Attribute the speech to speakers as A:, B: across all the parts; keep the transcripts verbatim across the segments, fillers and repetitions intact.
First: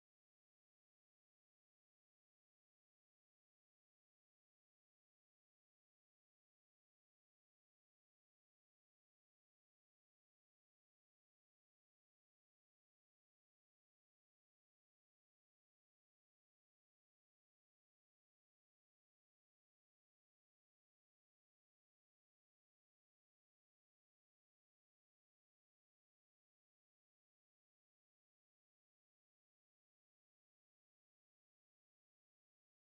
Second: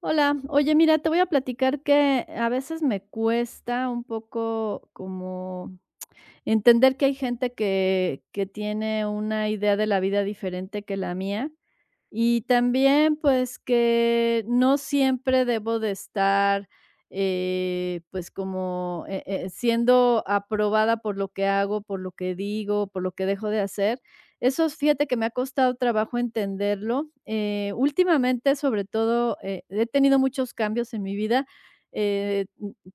A: Hola, oye, mira, te voy a platicar que a veces me cuesta un poco como entender que hay gente que, que tiene una idea de la vida diferente que la mía y también, pues, que no siempre debo de estar, eh, pues, como, eh, eh, siendo aprobada por lo que hago, por lo que digo, por lo que dejo de hacer. Eso, fíjate que me ha costado trabajo entenderlo. Eh, últimamente, sobre todo, eh, he tenido muchos cambios en mi vida. Eh,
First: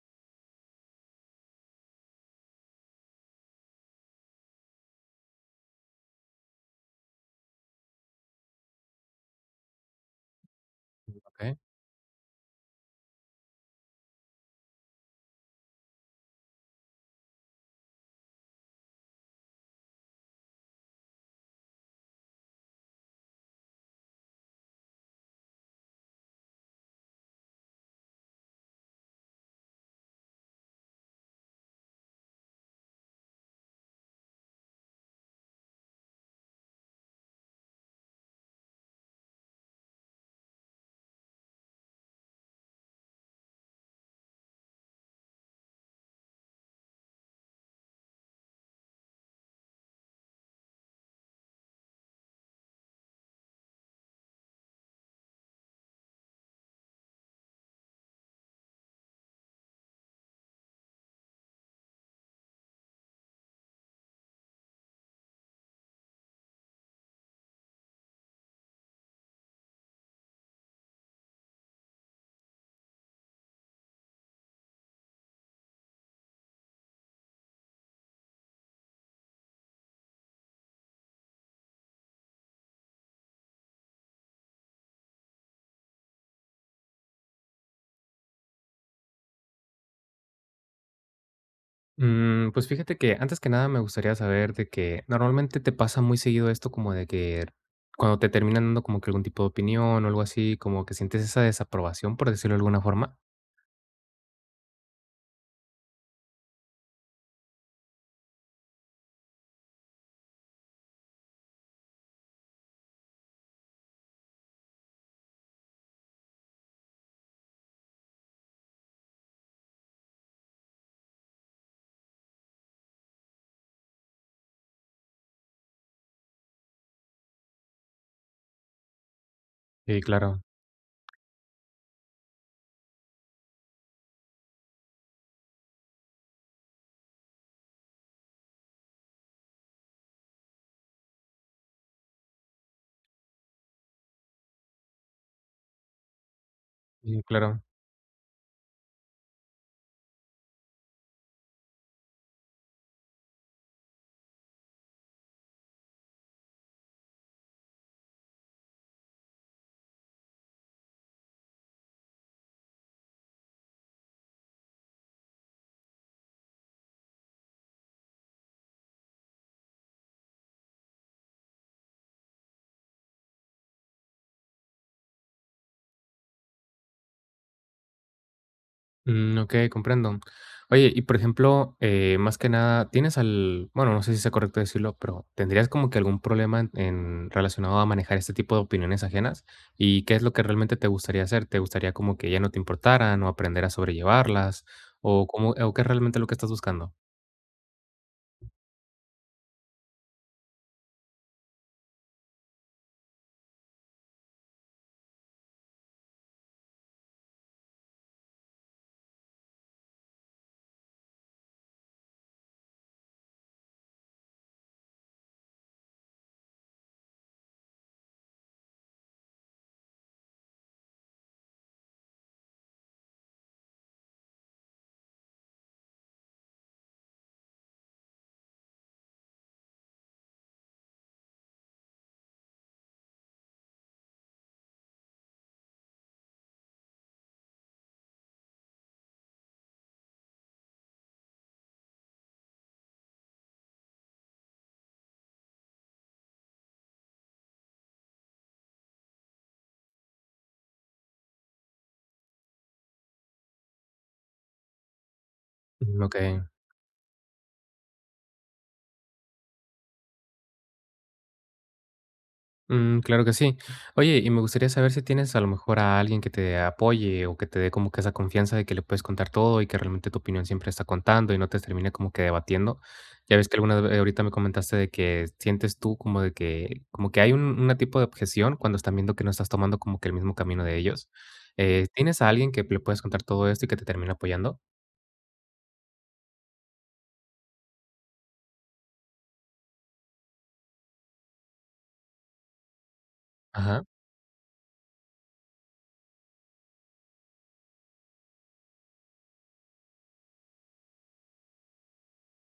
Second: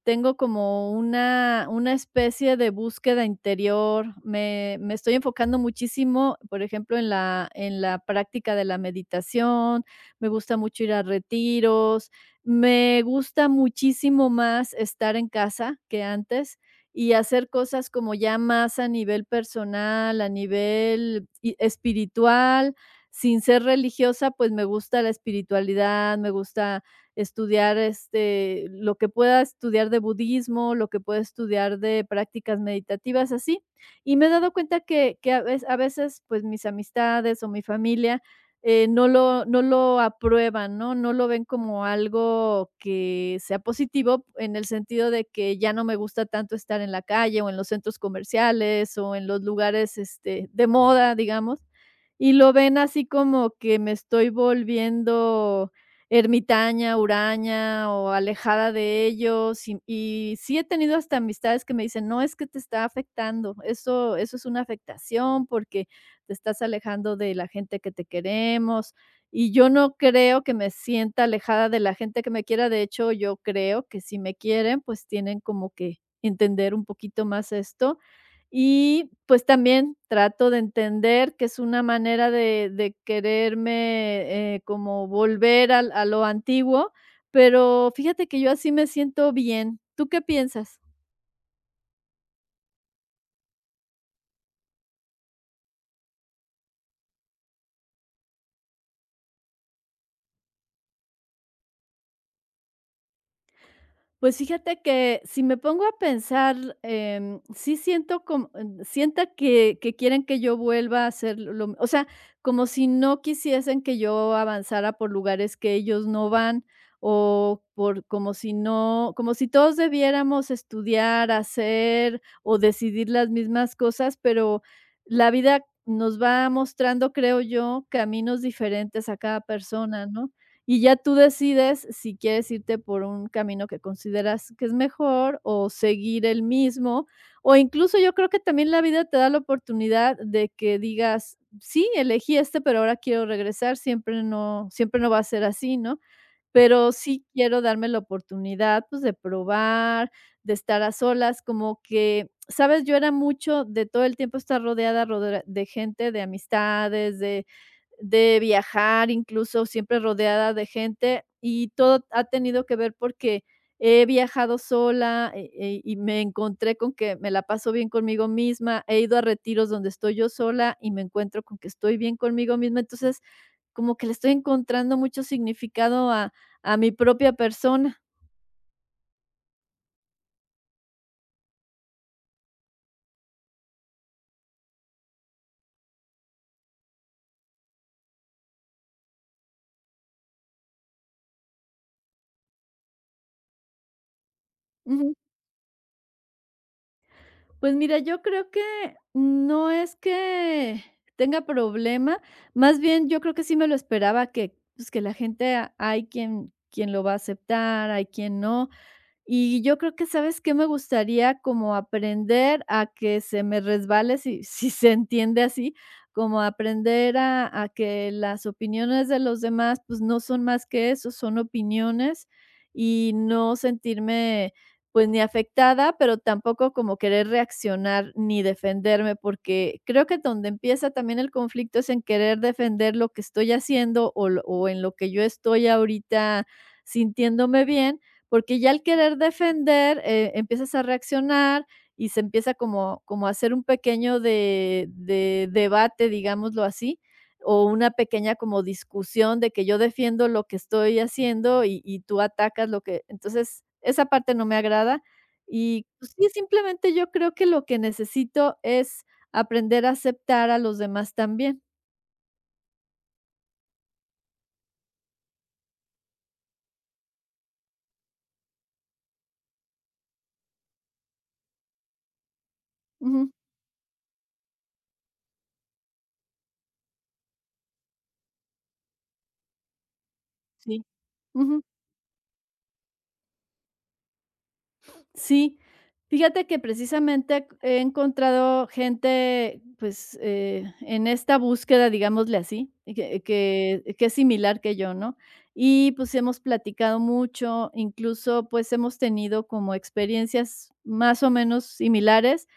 A: Tengo como una una especie de búsqueda interior. Me me estoy enfocando muchísimo, por ejemplo, en la en la práctica de la meditación, me gusta mucho ir a
B: Okey.
A: retiros, me gusta muchísimo más estar en casa que antes y hacer cosas como ya más a nivel personal, a nivel i espiritual. Sin ser religiosa, pues, me gusta la espiritualidad, me gusta estudiar este, lo que pueda estudiar de budismo, lo que pueda estudiar de prácticas meditativas, así. Y me he dado cuenta que, que a vez- a veces, pues mis amistades o mi familia eh, no lo, no lo aprueban, ¿no? No lo ven como algo que sea positivo en el sentido de que ya no me gusta tanto estar en la calle o en los centros comerciales o en los lugares este, de moda, digamos. Y lo ven así como que me estoy volviendo ermitaña, huraña o alejada de ellos, y y sí he tenido hasta amistades que me dicen: "No, es que te está afectando, eso eso es una afectación porque te estás alejando de la gente que te queremos", y yo no creo que me sienta alejada de la gente que me quiera. De hecho, yo creo que si me quieren, pues tienen como que entender un poquito más esto y, pues, también trato de entender que es una manera de de quererme, eh, como volver al a lo antiguo, pero fíjate que yo así me siento bien. ¿Tú qué piensas?
B: Mm, pues fíjate que antes que nada me gustaría saber de que normalmente te pasa muy seguido esto como de que cuando te terminan dando como que algún tipo de opinión o algo así, como que sientes esa desaprobación, por decirlo de alguna forma.
A: Pues fíjate que si me pongo a pensar, em, sí siento como em, sienta que que quieren que yo vuelva a hacer lo o sea, como si no quisiesen que yo avanzara por lugares que ellos no van, o por como si no como si todos debiéramos estudiar, hacer o decidir las mismas cosas, pero la vida nos va mostrando, creo yo, caminos diferentes a cada
B: Sí,
A: persona, ¿no?
B: claro.
A: Y ya tú decides si quieres irte por un camino que consideras que es mejor o seguir el mismo, o incluso yo creo que también la vida te da la oportunidad de que digas, sí, elegí este, pero ahora quiero regresar, siempre no, siempre no va a ser así, ¿no? Pero
B: Sí,
A: sí
B: claro.
A: quiero darme la oportunidad, pues, de probar, de estar a solas, como que, ¿sabes? Yo era mucho de todo el tiempo estar rodeada rodea de gente, de amistades, de de viajar, incluso siempre rodeada de gente, y todo ha tenido que ver porque he viajado sola, eh, eh, y me encontré con que me la paso bien conmigo misma. He ido a retiros donde estoy yo sola y me encuentro con que estoy bien conmigo misma. Entonces, como que le estoy encontrando mucho significado a a mi propia persona.
B: Mm, okey, comprendo. Oye, y por ejemplo, eh, más que nada, ¿tienes al bueno, no sé si sea correcto decirlo, pero ¿tendrías como que algún problema en en relacionado a manejar este tipo de opiniones ajenas? ¿Y qué es lo que realmente te gustaría hacer? ¿Te gustaría como que ya no te importaran o aprender a sobrellevarlas?
A: Ujú.
B: ¿O cómo o qué es realmente lo que estás buscando?
A: Pues mira, yo creo que no es que tenga problema, más bien yo creo que sí me lo esperaba que, pues, que la gente a- hay quien quien lo va a aceptar, hay quien no. Y yo creo que, ¿sabes qué? Me gustaría como aprender a que se me resbale, si si se entiende así, como aprender a a que las opiniones de los demás, pues, no son más que eso, son opiniones, y no sentirme, pues, ni afectada, pero tampoco como querer reaccionar ni defenderme, porque creo que donde empieza también el conflicto es en querer defender lo que estoy haciendo o lo o en lo que yo estoy ahorita sintiéndome bien, porque ya al querer defender, eh, empiezas a reaccionar y se empieza como, como a hacer un pequeño de, de debate, digámoslo así, o una pequeña como discusión de que yo defiendo lo que estoy haciendo y, y tú atacas lo que... Entonces, esa parte no me agrada. Y
B: Mm,
A: pues, sí,
B: okey.
A: simplemente yo creo que lo que necesito es aprender a aceptar a los demás también.
B: Mm, claro que sí. Oye, y me gustaría saber si tienes a lo mejor a alguien que te apoye o que te dé como que esa confianza de que le puedes contar todo y que realmente tu opinión siempre está contando y no te termina como que debatiendo.
A: Ujú,
B: Ya ves que alguna vez ahorita me comentaste de que sientes tú como de que como que hay un una tipo de objeción cuando están viendo que no estás tomando como que el mismo camino de
A: sí.
B: ellos.
A: Ujú.
B: Eh, ¿tienes a alguien que le puedes contar todo esto y que te termina apoyando?
A: Sí, fíjate que precisamente he encontrado gente, pues, eh, en esta búsqueda, digámosle así, y que
B: Ajá,
A: que que es similar que yo, ¿no? Y, pues, hemos platicado mucho, incluso, pues, hemos tenido como experiencias más o menos similares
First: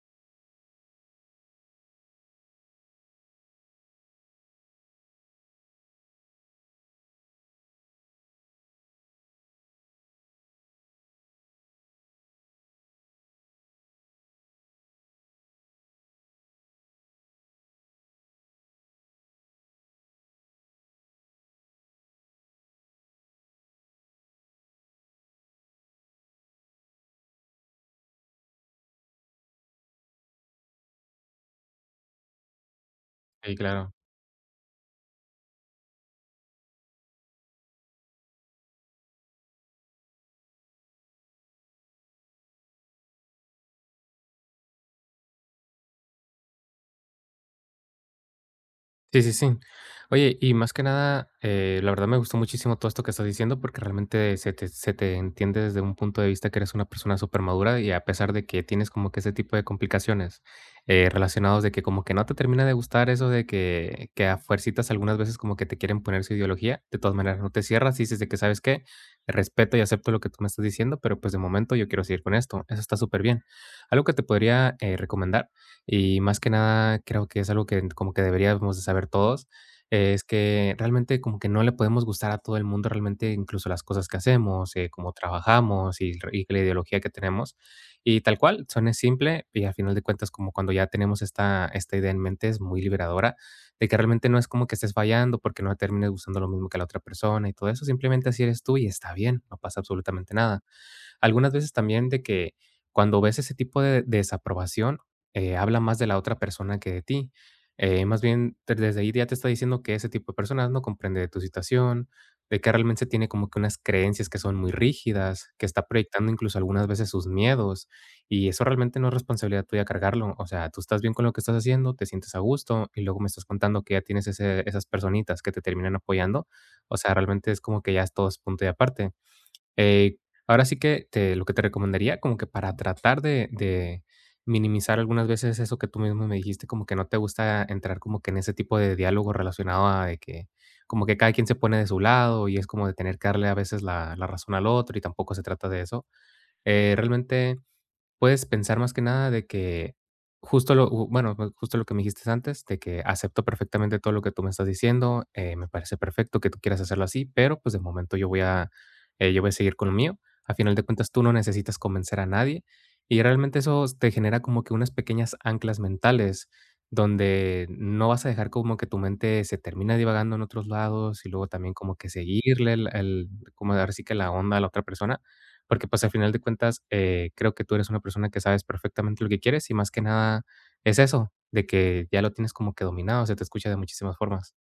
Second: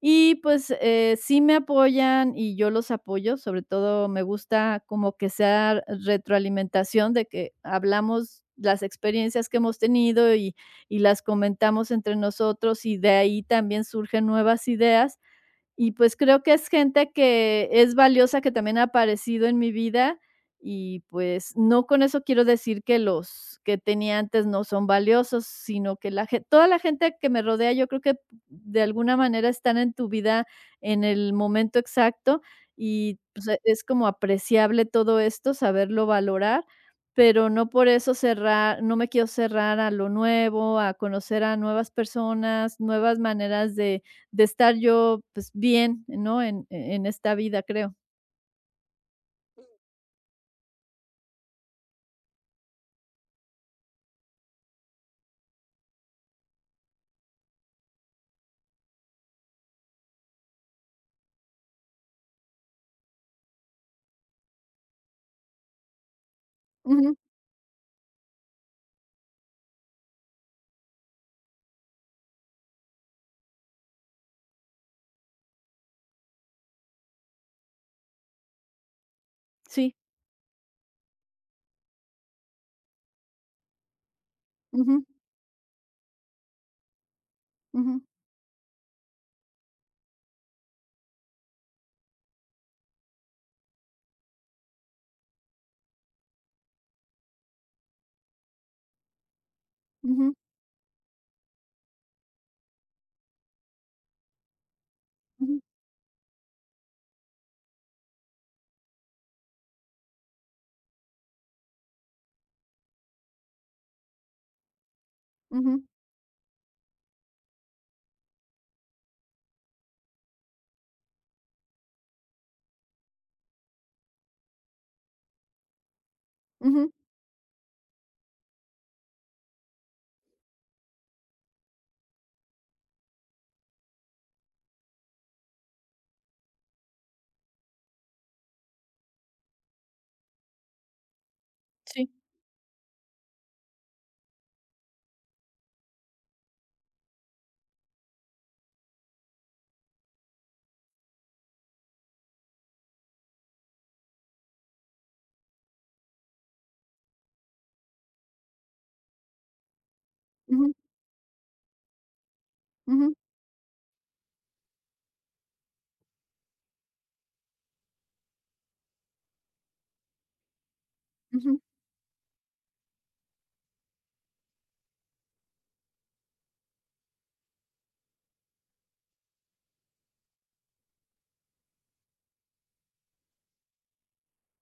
A: y, pues, eh, sí me apoyan y yo los apoyo, sobre todo me gusta como que sea retroalimentación de que hablamos las experiencias que hemos tenido y y las comentamos entre nosotros y de ahí también surgen nuevas ideas y pues creo que es gente que es valiosa, que también ha aparecido en mi vida y pues no con eso quiero decir que los que tenía antes no son valiosos, sino que la gen toda la gente que me rodea, yo creo que de alguna manera están en tu vida en el momento exacto y, pues,
B: sí,
A: e es
B: claro.
A: como apreciable todo esto, saberlo valorar, pero no por eso cerrar no me quiero cerrar a lo nuevo, a conocer a nuevas personas, nuevas maneras de de estar yo, pues, bien, ¿no? En e, en esta vida, creo.
B: Sí, sí, sí. Oye, y más que nada, eh, la verdad me gustó muchísimo todo esto que estás diciendo porque realmente se te, se te entiende desde un punto de vista que eres una persona súper madura y a pesar de que tienes como que ese tipo de complicaciones eh, relacionados de que como que no te termina de gustar eso de que, que a fuercitas algunas veces como que te quieren poner su ideología, de todas
A: Ujú,
B: maneras no te cierras y dices de que sabes qué, respeto y acepto lo que tú me estás diciendo, pero pues de momento yo quiero seguir con esto. Eso está súper bien. Algo que te podría eh, recomendar y más que nada creo que es algo que como que deberíamos de saber todos,
A: sí.
B: eh, es que realmente como que no le podemos gustar a todo el mundo, realmente incluso las cosas que hacemos, eh,
A: Ujú,
B: cómo trabajamos y, r- y la ideología que tenemos.
A: ujú,
B: Y tal cual, suena simple y al final de cuentas como cuando ya tenemos esta, esta idea en mente es muy liberadora de que realmente no es como que estés fallando porque no termines gustando lo mismo que la otra persona y todo eso, simplemente así eres tú y está bien, no pasa absolutamente
A: ujú,
B: nada. Algunas veces también de que cuando ves ese tipo de desaprobación, eh,
A: ujú,
B: habla más de la otra persona que de ti. Eh, más bien, de- desde ahí ya te está diciendo que ese tipo de personas no comprende de tu situación, de que realmente tiene como que unas creencias que son muy rígidas, que
A: ujú,
B: está proyectando incluso algunas veces sus miedos, y eso realmente no es responsabilidad tuya cargarlo. O sea, tú estás bien con lo que estás haciendo, te sientes a gusto, y luego me estás contando que ya tienes ese- esas personitas que te terminan apoyando.
A: ujú,
B: O sea, realmente es como que ya es todo es punto y aparte. Eh, Ahora sí que te lo que te recomendaría, como que para tratar de de minimizar algunas veces eso que tú mismo me dijiste, como que no te gusta entrar como que en ese tipo de diálogo relacionado a de que como que cada quien se pone de su
A: sí.
B: lado y es como de tener que darle a veces la la razón al otro y tampoco se trata de eso. Eh, realmente puedes pensar más que nada de que justo lo u bueno, bu justo lo que me dijiste antes, de que acepto perfectamente todo lo que tú me estás diciendo, eh, me parece perfecto que tú quieras hacerlo así, pero, pues, de momento yo voy a, eh, yo voy a seguir con lo mío. A
A: Ujú,
B: final de cuentas, tú no necesitas convencer a nadie,
A: ujú,
B: y realmente eso te genera como que unas pequeñas anclas mentales, donde no vas a dejar como que tu mente se termina divagando en otros lados, y luego
A: ujú.
B: también como que seguirle el el como ahora sí que la onda a la otra persona, porque, pues, al final de cuentas, eh, creo que tú eres una persona que sabes perfectamente lo que quieres y más que nada es eso, de que ya lo tienes como que dominado, se te escucha de muchísimas formas.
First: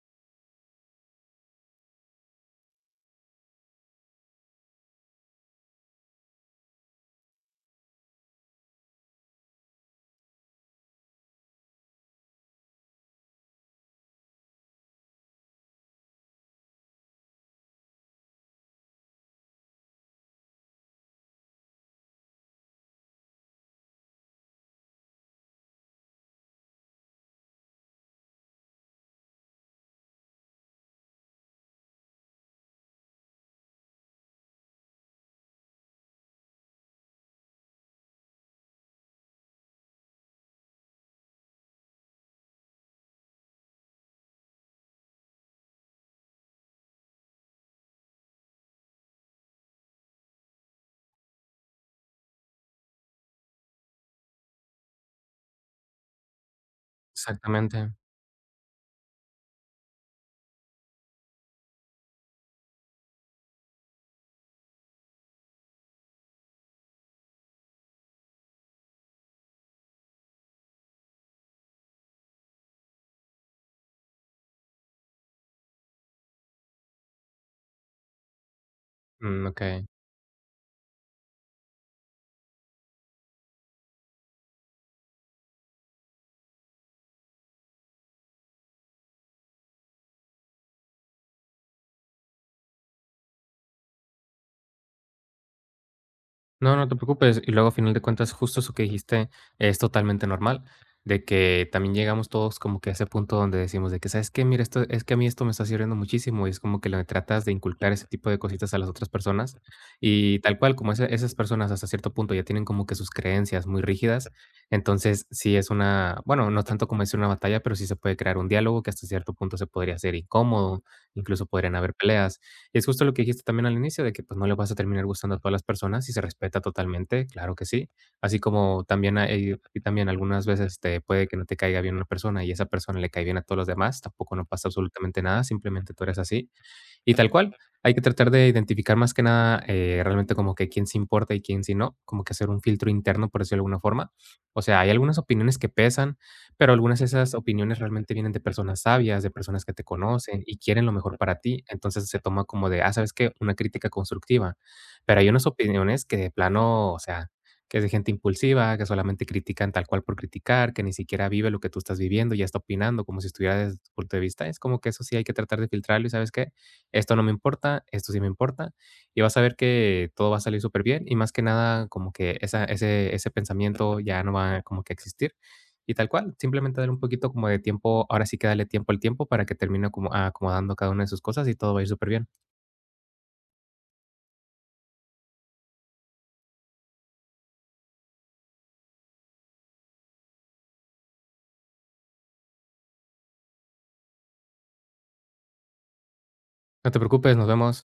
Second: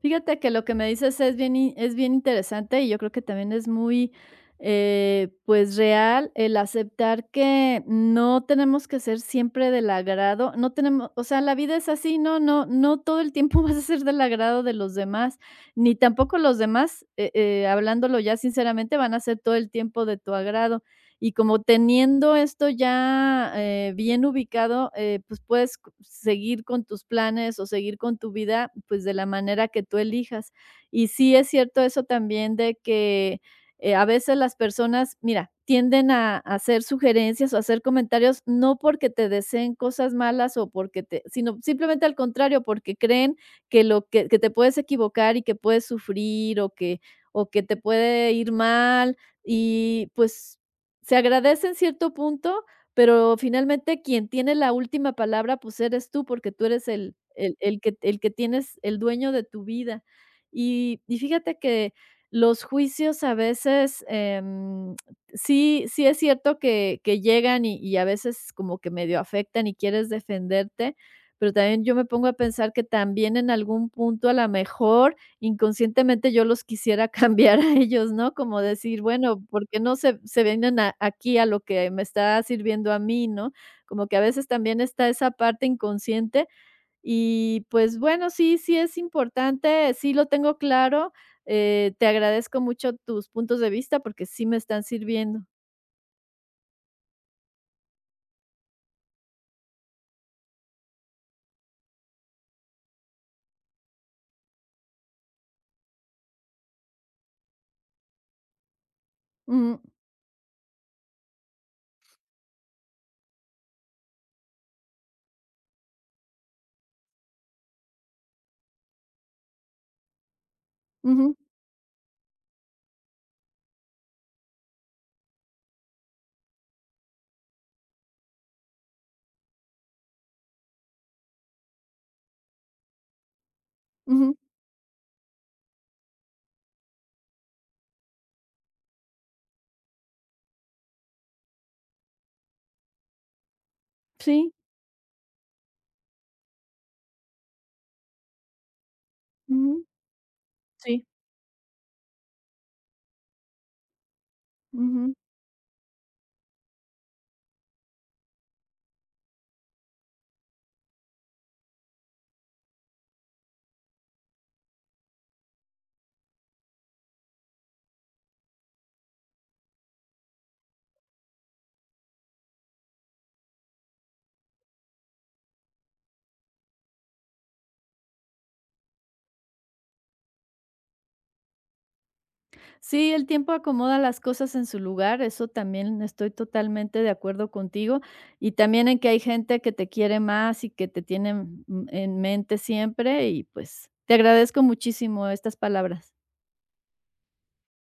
A: Fíjate que lo que me dices es bien in es bien interesante, y yo creo que también es muy, eh, pues, real el aceptar que no tenemos que ser siempre del agrado, no tenemos o sea, la vida es así, no no no todo el tiempo vas a ser del agrado de los demás, ni tampoco los demás, eh eh, hablándolo ya sinceramente, van a ser todo el tiempo de tu agrado. Y como teniendo esto ya, eh, bien ubicado, eh, pues, puedes c seguir con tus planes o seguir con tu vida, pues, de la manera que tú elijas. Y sí es cierto eso también de que, eh, a veces las personas, mira, tienden a a hacer sugerencias o hacer comentarios, no porque te deseen cosas malas o porque te sino simplemente al contrario, porque creen que lo que que te puedes equivocar y que puedes sufrir o que o que te puede ir mal y, pues, se agradece en cierto punto, pero finalmente quien tiene la última palabra, pues, eres tú, porque tú eres el el el
B: Exactamente.
A: que el que tienes el dueño de tu vida. Y y fíjate que los juicios a veces, em, sí sí es cierto que que llegan y y a veces como que medio afectan y quieres defenderte, pero también yo me pongo a pensar que también en algún punto a la mejor inconscientemente yo los quisiera cambiar a ellos, ¿no? Como decir, bueno,
B: Mm,
A: ¿por qué
B: okey.
A: no se se vienen a aquí a lo que me está sirviendo a mí, no? Como que a veces también está esa parte inconsciente y, pues, bueno, sí, sí es importante, sí lo tengo claro, eh, te agradezco mucho tus puntos de vista porque sí me están sirviendo.
B: No, no te preocupes. Y luego, a final de cuentas, justo eso que dijiste es totalmente normal, de que también llegamos todos como que a ese punto donde decimos de que, ¿sabes qué? Mira, esto, es que a mí esto me está sirviendo muchísimo y es como que le tratas de inculcar ese tipo de cositas a las otras personas.
A: Ujú,
B: Y tal cual, como esa- esas personas hasta cierto punto ya tienen como que sus creencias muy rígidas, entonces sí es una, bueno, no tanto como decir una batalla, pero sí se puede crear un diálogo que hasta cierto punto se podría hacer incómodo,
A: ujú,
B: incluso podrían haber peleas. Y es justo lo que dijiste también al inicio, de que pues no le vas a terminar gustando a todas las personas y se respeta totalmente, claro que sí. Así como también hay- a también algunas veces te puede que no te caiga bien una persona y esa persona le cae bien a todos los demás, tampoco
A: ujú,
B: no pasa absolutamente nada, simplemente tú eres así. Y tal cual, hay que tratar de identificar más que nada eh, realmente como que quién se importa y quién sí no, como que hacer un filtro interno, por decirlo de alguna forma.
A: sí,
B: O sea, hay algunas opiniones que pesan, pero algunas de esas opiniones realmente vienen de personas sabias, de personas que te
A: ujú,
B: conocen y quieren lo
A: sí,
B: mejor para ti. Entonces se toma como de, ah, ¿sabes qué? Una crítica constructiva.
A: ujú.
B: Pero hay unas opiniones que de plano, o sea, que es de gente impulsiva, que solamente critican tal cual por criticar, que ni siquiera vive lo que tú estás viviendo, ya está opinando como si estuviera desde tu punto de vista. Es como que eso sí hay que tratar de filtrarlo y ¿sabes qué? Esto no me importa, esto sí me importa, y vas a ver que todo va a salir súper bien y más que nada como que esa ese ese pensamiento ya no va como que a existir. Y tal cual, simplemente darle un poquito como de tiempo, ahora sí que darle tiempo al tiempo para que termine como acomodando cada una de sus cosas y todo va a ir súper bien.
A: Sí, el tiempo acomoda las cosas en su lugar, eso también estoy totalmente de acuerdo contigo. Y también en que hay gente que te quiere más y que te tiene en en mente siempre y pues te agradezco muchísimo estas palabras.
B: No te preocupes, nos vemos.